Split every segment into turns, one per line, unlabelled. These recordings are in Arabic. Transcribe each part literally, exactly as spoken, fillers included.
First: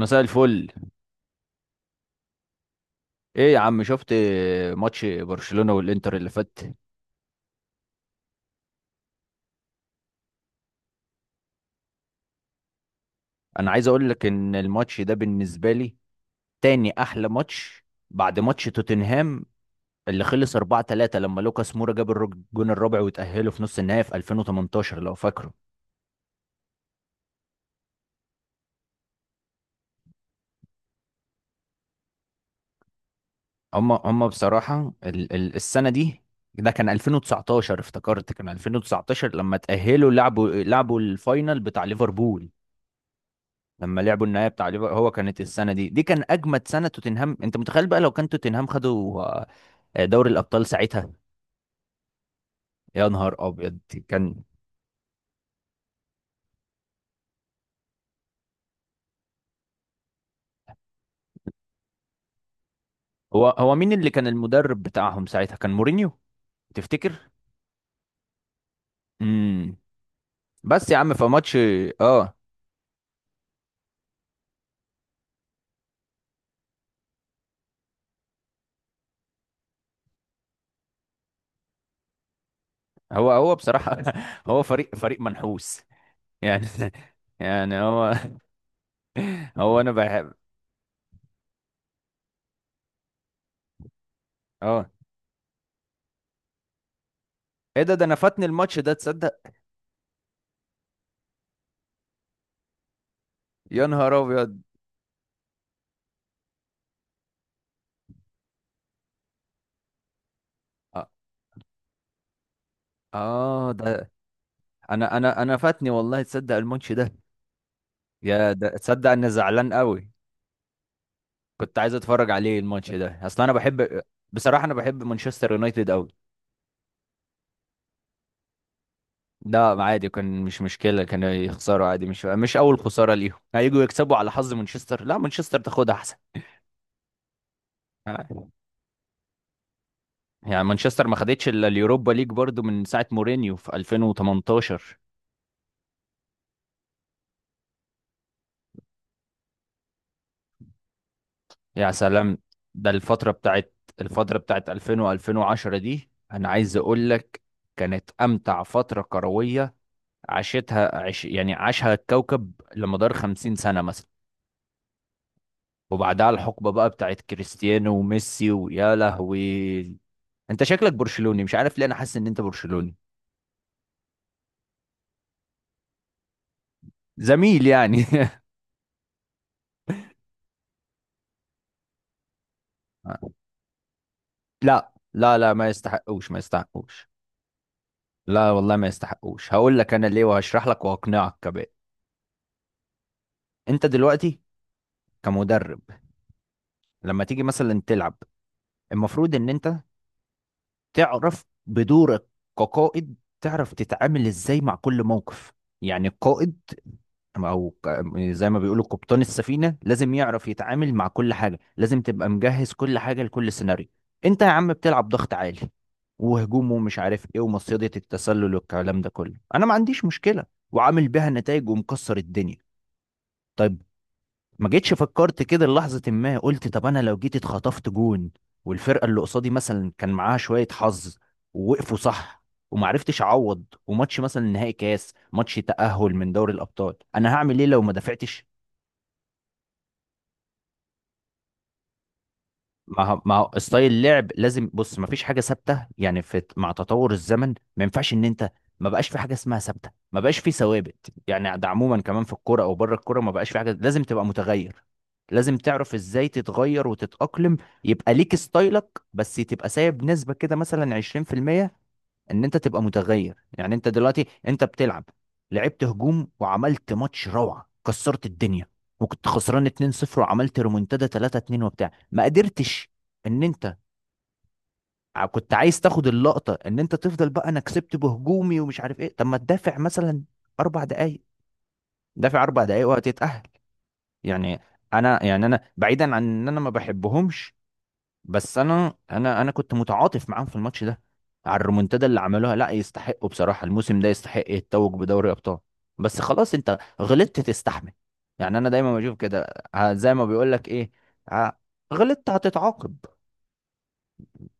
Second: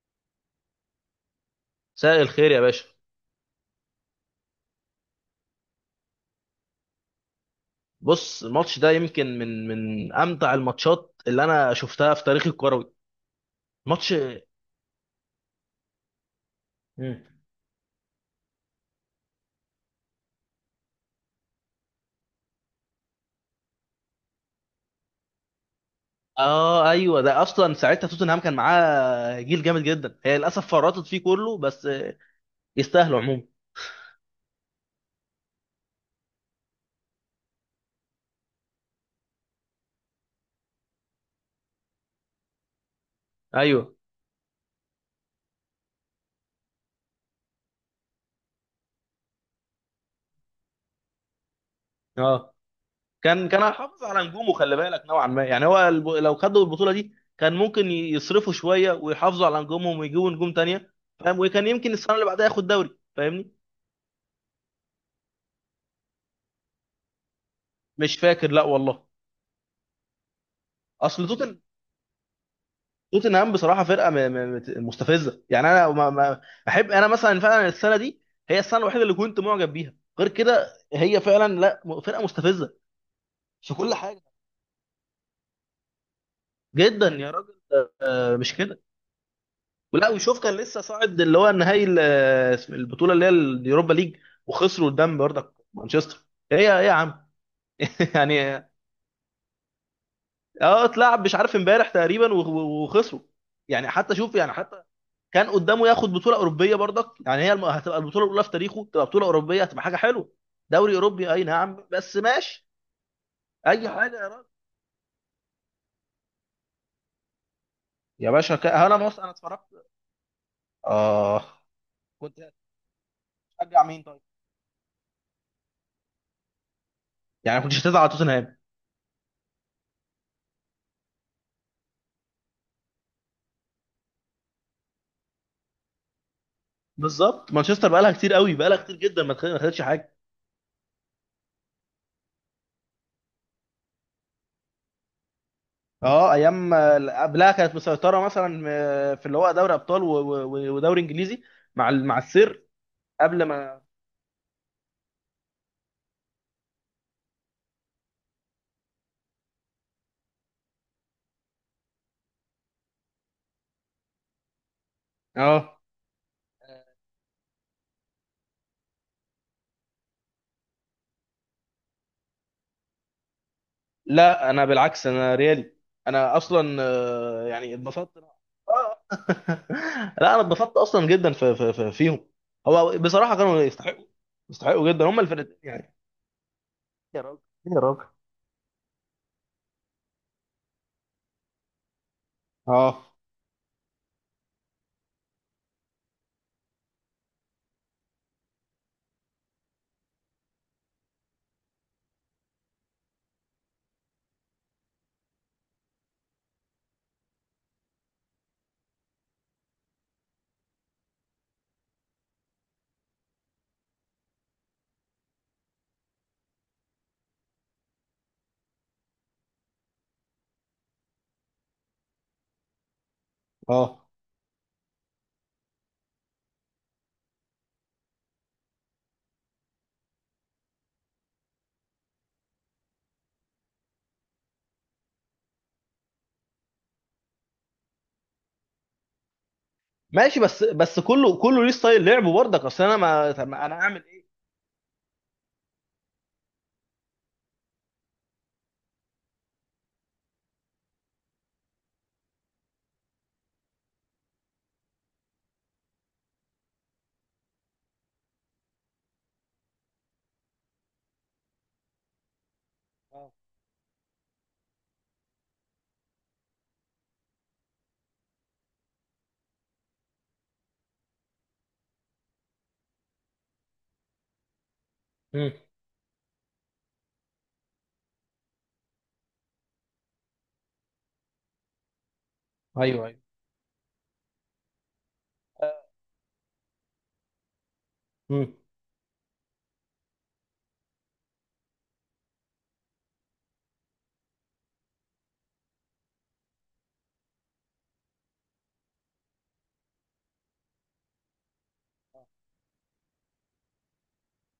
مساء الفل.
مساء الخير يا باشا.
ايه يا عم، شفت ماتش برشلونة والانتر اللي فات؟
بص الماتش ده يمكن من من امتع الماتشات اللي انا شفتها في تاريخي الكروي.
انا عايز اقول
ماتش.
لك ان الماتش ده بالنسبة لي تاني
مم.
احلى ماتش بعد ماتش توتنهام اللي خلص اربعة ثلاثة، لما لوكاس مورا جاب الرج- الجون الرابع وتأهلوا في نص النهائي في الفين وتمنتاشر، لو فاكره.
اه، ايوه، ده اصلا ساعتها توتنهام كان معاه جيل جامد جدا، هي للاسف فرطت فيه كله بس آه، يستاهلوا عموما.
هم هم بصراحة ال ال السنة دي، ده كان الفين وتسعتاشر، افتكرت كان الفين وتسعتاشر لما تأهلوا لعبوا لعبوا الفاينل بتاع ليفربول،
ايوه.
لما لعبوا النهائي بتاع ليفر- هو كانت السنه دي دي كان اجمد سنه توتنهام. انت متخيل بقى لو كان توتنهام خدوا آه، دوري الابطال ساعتها؟
اه.
يا نهار
كان كان
ابيض
هيحافظ على
كان.
نجومه، خلي بالك، نوعا ما. يعني هو الب... لو خدوا البطوله دي كان ممكن ي- يصرفوا شويه ويحافظوا على نجومهم ويجيبوا نجوم تانية. فاهم، وكان يمكن السنه اللي بعدها ياخد دوري.
هو
فاهمني.
هو مين اللي كان المدرب بتاعهم ساعتها؟ كان مورينيو، تفتكر؟
مش فاكر، لا والله.
امم بس يا عم في
اصل
ماتش.
توتن
اه
توتنهام بصراحه فرقه م- م- مت- مستفزه. يعني انا ما ما احب، انا مثلا فعلا السنه دي هي السنه الوحيده اللي كنت معجب بيها. غير كده هي فعلا لا، م- فرقه مستفزه
هو هو
في كل
بصراحه
حاجه.
هو فريق فريق منحوس يعني،
جدا يا راجل.
يعني هو
آه، مش كده؟
هو انا
ولا
بحب.
وشوف، كان لسه صاعد، اللي هو النهائي ال- آه، اسم- البطوله اللي هي اليوروبا ليج،
اه
وخسروا قدام برضك مانشستر. ايه يا ايه يا عم.
ايه ده ده انا فاتني
يعني،
الماتش ده، تصدق؟
اه، اتلعب مش عارف امبارح تقريبا و- و- وخسروا.
يا
يعني
نهار
حتى شوف، يعني
ابيض.
حتى كان قدامه ياخد بطوله اوروبيه برضك. يعني هي الم- هتبقى البطوله الاولى في تاريخه، تبقى بطوله اوروبيه، هتبقى حاجه حلوه. دوري
اه
اوروبي، اي نعم، بس ماشي.
آه،
اي
ده
حاجه يا راجل.
انا انا انا فاتني والله، تصدق الماتش ده؟
يا
يا
باشا، ك...
ده
انا
تصدق
بص،
اني
انا
زعلان
اتفرجت.
قوي.
اه.
كنت عايز اتفرج
كنت.
عليه الماتش ده، اصل انا
هتشجع
بحب.
مين طيب؟
بصراحه انا بحب مانشستر يونايتد قوي.
يعني كنتش هتزعل على توتنهام.
لا عادي، كان مش مشكله، كانوا يخسروا عادي، مش مش اول خساره ليهم، هيجوا يكسبوا على حظ مانشستر؟ لا مانشستر تاخدها احسن.
بالظبط، مانشستر بقالها كتير قوي، بقالها كتير جدا ما خد- ما خدتش حاجه.
يعني مانشستر ما خدتش الا اليوروبا ليج برضو من ساعه مورينيو في الفين وتمنتاشر.
اه، ايام، آه، قبلها كانت مسيطره مثلا، آه، في اللي هو دوري ابطال و- و- و- ودوري انجليزي، مع
يا
ال- مع
سلام.
السير،
ده الفتره
قبل
بتاعت
ما.
الفتره بتاعت الفين و2010 دي، انا عايز اقول لك كانت امتع فتره كرويه عاشتها، عش يعني عاشها الكوكب لمدار خمسين سنة مثلا.
اه،
وبعدها الحقبة بقى بتاعت كريستيانو وميسي، ويا لهوي. انت شكلك برشلوني، مش عارف ليه، انا حاسس ان انت برشلوني.
لا انا بالعكس انا ريالي. انا اصلا آه،
زميل
يعني
يعني
اتبسطت آه. لا انا اتبسطت اصلا جدا في في في فيهم. هو بصراحه كانوا يستحقوا،
لا
يستحقوا جدا هم
لا لا
الفرقتين
ما
يعني.
يستحقوش، ما يستحقوش.
يا راجل. يا راجل.
لا والله ما يستحقوش، هقول لك انا ليه وهشرح لك وهقنعك كمان.
اه.
انت دلوقتي كمدرب، لما تيجي مثلا تلعب، المفروض ان انت تعرف بدورك كقائد، تعرف تتعامل ازاي مع كل موقف. يعني القائد او ك- زي ما بيقولوا قبطان السفينه لازم يعرف يتعامل مع كل حاجه، لازم تبقى مجهز كل حاجه لكل سيناريو. انت يا عم بتلعب ضغط عالي وهجوم ومش عارف ايه ومصيدة التسلل والكلام ده كله، انا ما عنديش مشكله، وعامل بيها نتائج ومكسر الدنيا، طيب.
اه.
ما جيتش فكرت كده لحظه ما قلت طب انا لو جيت اتخطفت جون والفرقه اللي قصادي مثلا كان معاها شويه حظ ووقفوا صح، ومعرفتش اعوض، وماتش مثلا نهائي كاس، ماتش تأهل من دوري الابطال، انا هعمل ايه لو ما دافعتش؟
ماشي، بس بس كله كله ليه ستايل لعبه برضك. اصل انا
ما هو-
ما،
ما
طب
هو
ما انا
ستايل
اعمل ايه؟
اللعب، لازم بص ما فيش حاجه ثابته، يعني في مع تطور الزمن ما ينفعش ان انت، ما بقاش في حاجه اسمها ثابته، ما بقاش في ثوابت. يعني ده عموما كمان في الكوره او بره الكوره، ما بقاش في حاجه، لازم تبقى متغير، لازم تعرف ازاي تتغير وتتأقلم، يبقى ليك ستايلك بس تبقى سايب نسبة كده مثلا عشرين في المية ان انت تبقى
اه.
متغير. يعني انت دلوقتي انت بتلعب، لعبت هجوم وعملت ماتش روعه، كسرت الدنيا، وكنت خسران اتنين صفر وعملت ريمونتادا تلاتة اتنين وبتاع، ما قدرتش ان انت ع-
امم.
كنت عايز تاخد اللقطه ان انت تفضل بقى انا كسبت بهجومي ومش عارف ايه، طب ما تدافع مثلا اربع دقائق، دافع اربع دقائق
ايوه، ايوه.
وهتتاهل. يعني انا، يعني انا بعيدا عن ان انا ما بحبهمش،
امم.
بس انا انا انا كنت متعاطف معاهم في الماتش ده، على الريمونتادا اللي عملوها. لا يستحقوا بصراحه، الموسم ده يستحق يتوج بدوري ابطال، بس خلاص انت غلطت تستحمل. يعني انا دايما بشوف كده، ه- زي ما بيقول لك ايه، ه- غلطت هتتعاقب.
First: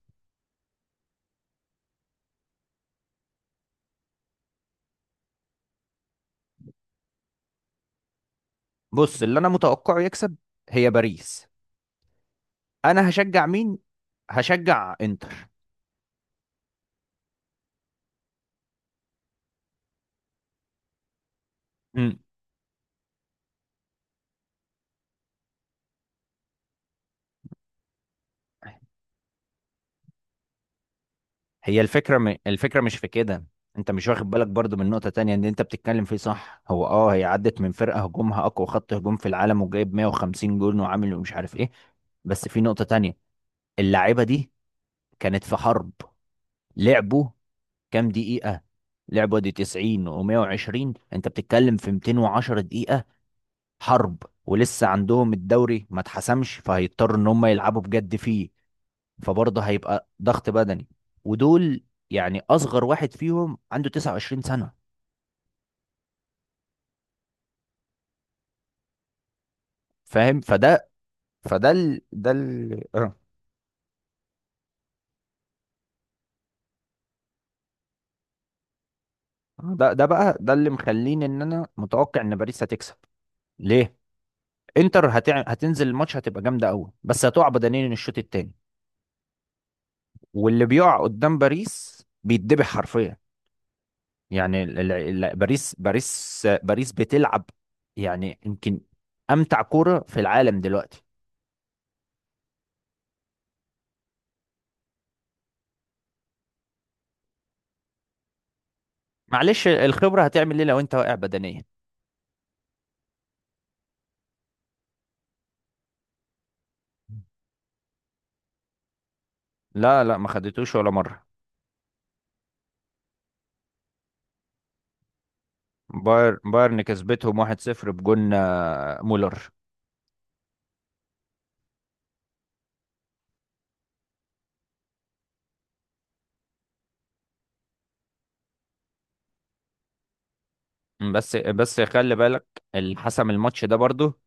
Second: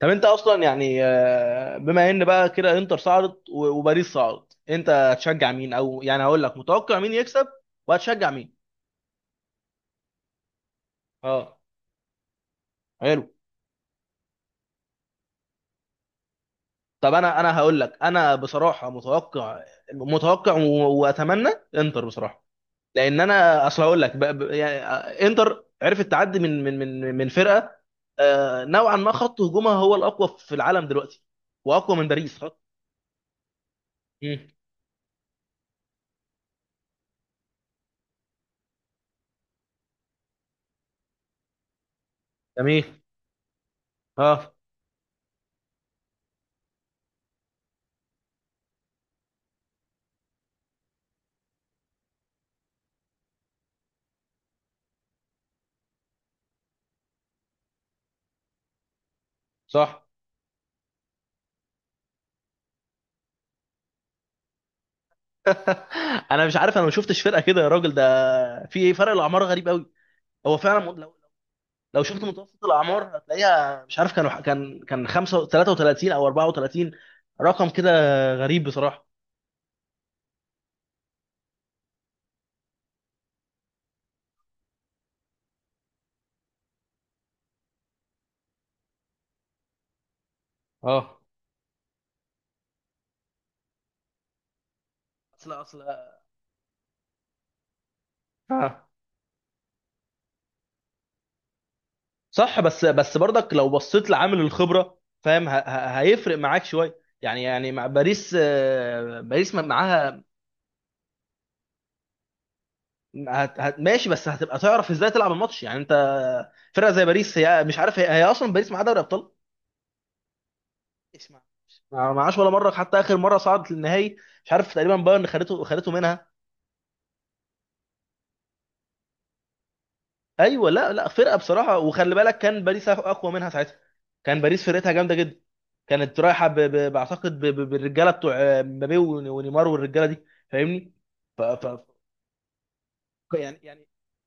طب انت اصلا يعني، آه، بما ان بقى كده انتر صعدت و- وباريس صعدت، انت هتشجع مين؟ او يعني هقول لك متوقع مين يكسب وهتشجع مين.
بص اللي انا متوقعه يكسب هي باريس.
اه.
انا
حلو.
هشجع مين؟ هشجع انتر.
طب انا انا هقول لك، انا بصراحه متوقع، متوقع و- واتمنى انتر
مم.
بصراحه. لان انا، اصل هقول لك، ب- ب- يعني آه، انتر عرفت تعدي من من من من فرقه، آه، نوعا ما، خط هجومها هو الاقوى في العالم دلوقتي،
هي
واقوى من
الفكرة م...
باريس خط.
الفكرة مش في كده، انت مش واخد بالك
مم.
برضو من نقطة تانية ان انت بتتكلم فيه صح. هو اه، هي عدت من فرقة هجومها اقوى خط هجوم في العالم، وجايب مية وخمسين جون وعامل ومش عارف ايه، بس في نقطة
جميل.
تانية. اللعيبة دي
اه.
كانت في حرب، لعبوا كام دقيقة؟ لعبوا دي تسعين و120، انت بتتكلم في ميتين وعشرة دقيقة حرب، ولسه عندهم الدوري ما اتحسمش، فهيضطروا ان هم يلعبوا بجد فيه، فبرضه
صح.
هيبقى ضغط بدني. ودول يعني اصغر واحد فيهم عنده تسعة وعشرين سنة.
انا مش عارف، انا ما شفتش فرقه كده يا راجل ده. في ايه؟ فرق الاعمار غريب قوي.
فاهم؟
هو
فده
فعلا،
فده ال...
لو شفت
ده
متوسط
ال... آه.
الاعمار هتلاقيها، مش عارف، كانوا، كان كان خمسة ثلاثة وثلاثين او اربعة وثلاثين، رقم كده. غريب بصراحه.
ده ده بقى ده اللي مخليني ان انا متوقع ان باريس هتكسب. ليه؟ انتر هتع... هتنزل الماتش هتبقى جامدة قوي بس هتقع بدنيا الشوط التاني، واللي بيقع
اه،
قدام باريس بيتذبح حرفيا. يعني ال... ال... ال-
اصل
باريس
اصل
باريس باريس بتلعب يعني يمكن
اه،
امتع كورة في العالم دلوقتي.
صح، بس بس برضك لو بصيت لعامل الخبره، فاهم؟ ه- ه- هيفرق معاك شويه، يعني يعني مع باريس، آه، باريس ما-
معلش الخبرة
معاها.
هتعمل ايه لو انت واقع بدنيا؟
هت- هت- ماشي، بس هتبقى تعرف ازاي تلعب الماتش يعني. انت فرقه زي باريس؟ هي مش عارف، هي, هي اصلا باريس معاها دوري ابطال.
لا لا، ما خدتوش ولا مرة.
اسمع، ما معاش ولا مره، حتى اخر مره صعدت للنهائي، مش عارف، تقريبا بايرن خدته، خدته منها.
باير بايرن كسبتهم واحد صفر بجون آه، مولر.
ايوه. لا، لا، فرقه بصراحه، وخلي بالك كان باريس اقوى منها ساعتها. كان باريس فرقتها جامده جدا، كانت رايحه ب... ب... بعتقد ب... ب... بالرجاله بتوع آه، مبابي ون- ونيمار والرجاله دي، فاهمني.
بس
ف... ف...
بس خلي بالك، اللي حسم
يعني
الماتش ده
يعني
برضو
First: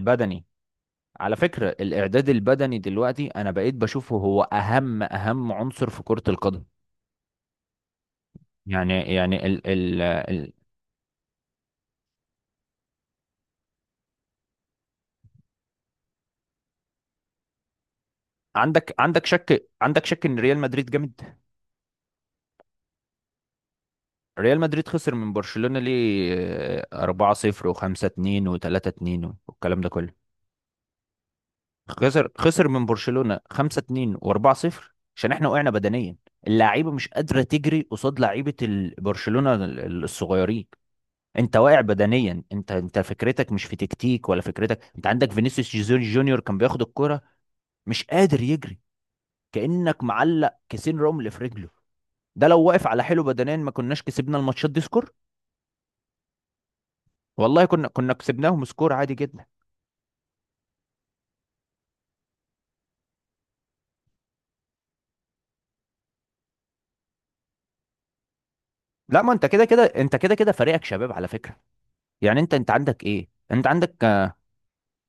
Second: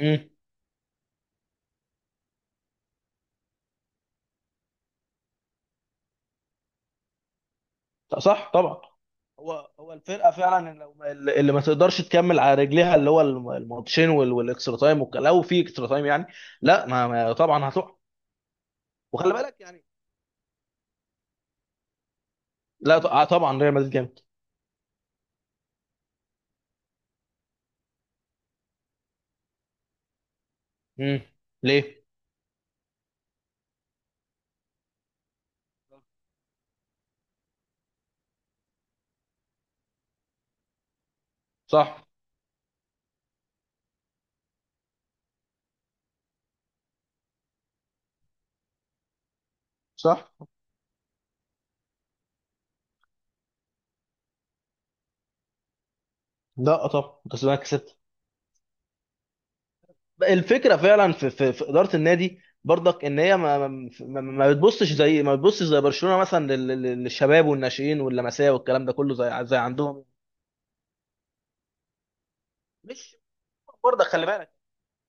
امم.
على فكرة الإعداد البدني دلوقتي أنا بقيت بشوفه هو أهم أهم عنصر في كرة القدم.
صح طبعا.
يعني يعني ال
هو هو
ال
الفرقه
ال
فعلا، لو ما- اللي ما تقدرش تكمل على رجليها، اللي هو الم- الماتشين وال- والاكسترا تايم والك- لو في اكسترا تايم يعني. لا ما... ما طبعا هتقع.
عندك عندك
وخلي بالك
شك
يعني.
عندك شك إن ريال مدريد جامد؟
لا، ط- آه، طبعا ريال مدريد جامد.
ريال مدريد خسر من برشلونة ليه؟ آه، أربعة صفر و5-اتنين و3-اتنين والكلام ده كله.
امم. ليه؟
خسر خسر من برشلونة خمسة اتنين و4-صفر عشان احنا وقعنا بدنيا. اللعيبه مش قادره تجري قصاد لعيبه ال- برشلونة ال- ال- الصغيرين. انت واقع
صح.
بدنيا، انت انت فكرتك مش في تكتيك ولا فكرتك. انت عندك فينيسيوس جيزون جونيور كان بياخد الكرة مش قادر يجري، كأنك
صح.
معلق كيسين رمل في رجله. ده لو واقف على حيله بدنيا ما كناش كسبنا الماتشات دي سكور،
لا، طب، بس انا
والله كنا
كسبت.
كنا كسبناهم سكور عادي جدا.
الفكره فعلا في, في, في اداره النادي برضك، ان هي ما, ما, ما ما بتبصش زي ما بتبصش، زي برشلونه مثلا لل- لل- للشباب والناشئين واللمسيه والكلام ده كله،
لا ما انت
زي زي
كده كده،
عندهم.
انت كده كده فريقك شباب على فكرة. يعني انت انت عندك
مش،
ايه، انت عندك،
برضك خلي بالك.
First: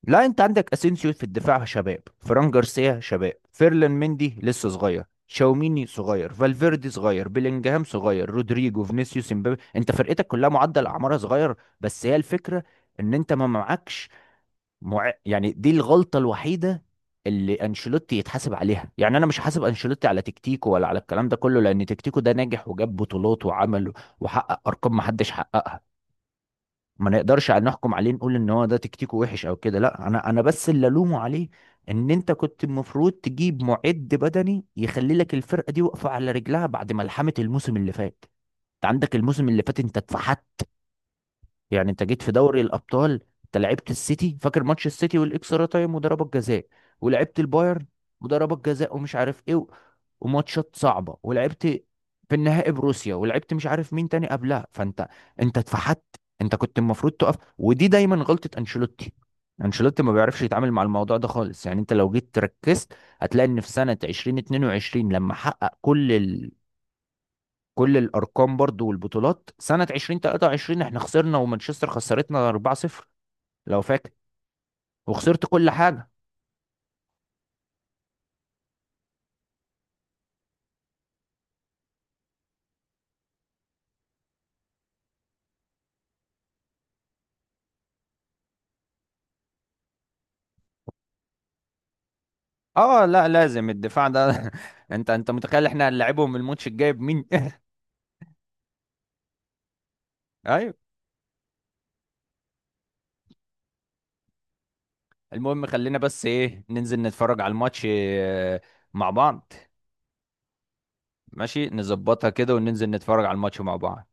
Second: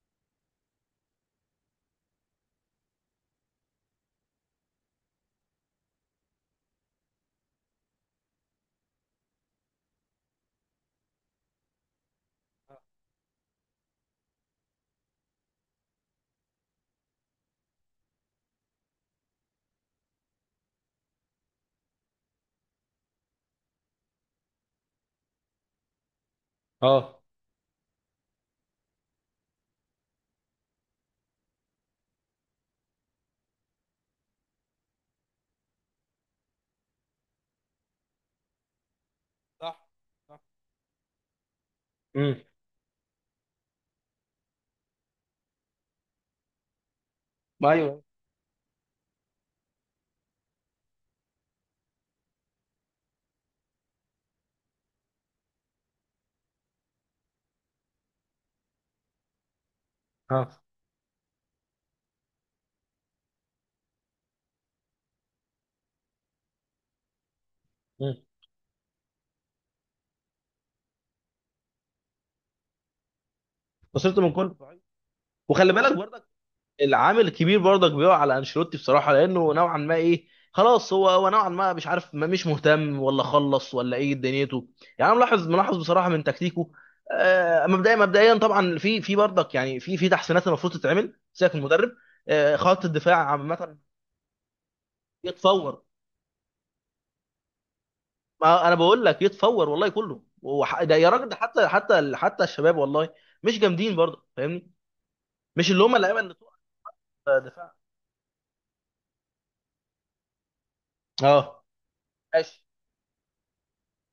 لا انت عندك اسينسيو في الدفاع شباب، فران جارسيا شباب، فيرلان مندي لسه صغير، شاوميني صغير، فالفيردي صغير، بيلينجهام صغير، رودريجو فينيسيوس امبابي، انت فرقتك كلها معدل اعمارها صغير. بس هي الفكره ان انت ما معكش، مع... يعني دي الغلطه الوحيده اللي انشيلوتي يتحاسب عليها. يعني انا مش حاسب انشيلوتي على تكتيكه ولا على الكلام ده كله، لان تكتيكه ده ناجح وجاب بطولات وعمل وحقق ارقام ما حدش حققها. ما
اه.
نقدرش على نحكم عليه نقول ان هو ده تكتيكه وحش او كده، لا انا انا بس اللي الومه عليه ان انت كنت المفروض تجيب معد بدني يخلي لك الفرقه دي واقفه على رجلها بعد ملحمه الموسم اللي فات. انت عندك الموسم اللي فات
صح.
انت
صح.
اتفحت. يعني انت جيت في
امم.
دوري الابطال، انت لعبت السيتي، فاكر ماتش السيتي والاكسترا تايم وضربات جزاء، ولعبت
ما
البايرن
ايوه.
وضربات جزاء ومش عارف ايه و- وماتشات صعبه، ولعبت في النهائي بروسيا، ولعبت مش عارف مين تاني قبلها. فانت انت اتفحت، انت كنت المفروض تقف. ودي دايما غلطه انشيلوتي، انشيلوتي ما بيعرفش
اه.
يتعامل مع الموضوع ده خالص. يعني انت لو جيت ركزت هتلاقي ان في سنه الفين واتنين وعشرين لما حقق كل كل
امم.
الارقام برضو والبطولات، سنه الفين وتلاتة وعشرين احنا خسرنا ومانشستر خسرتنا اربعة صفر، لو فاكر،
خسرت من كله.
وخسرت كل
وخلي بالك
حاجه.
برضك، العامل الكبير برضك بيقع على انشيلوتي بصراحه، لانه نوعا ما، ايه، خلاص، هو هو نوعا ما مش عارف، ما، مش مهتم، ولا خلص، ولا ايه دنيته. يعني انا ملاحظ، ملاحظ بصراحه، من تكتيكه. آه، مبدئيا مبدئيا طبعا، في في برضك، يعني في في تحسينات المفروض تتعمل، سيبك من المدرب. آه، خط
اه لا،
الدفاع
لازم
عامه.
الدفاع ده انت انت متخيل
يتفور.
احنا هنلاعبهم الماتش الجاي بمين؟
ما انا بقول لك يتفور والله، كله
ايوه.
وح- ده، يا راجل، ده حتى حتى حتى الشباب والله مش جامدين برضه، فاهمني.
المهم
مش اللي هم
خلينا
اللعيبه
بس
اللي
ايه، ننزل
تقع
نتفرج على
دفاع.
الماتش آه، مع بعض.
اه.
ماشي، نظبطها كده
ماشي
وننزل نتفرج على الماتش مع بعض.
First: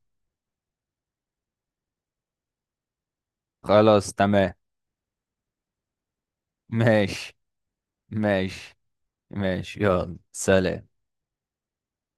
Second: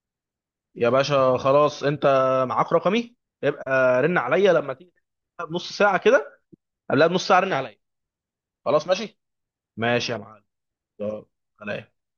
يا باشا، خلاص، انت معاك رقمي، يبقى
خلاص
رن
تمام.
عليا لما تيجي بنص ساعة كده، قبلها بنص
ماشي.
ساعة رن عليا.
ماشي.
خلاص ماشي.
ماشي،
ماشي
يلا
يا معلم.
سلام.
يلا، سلام.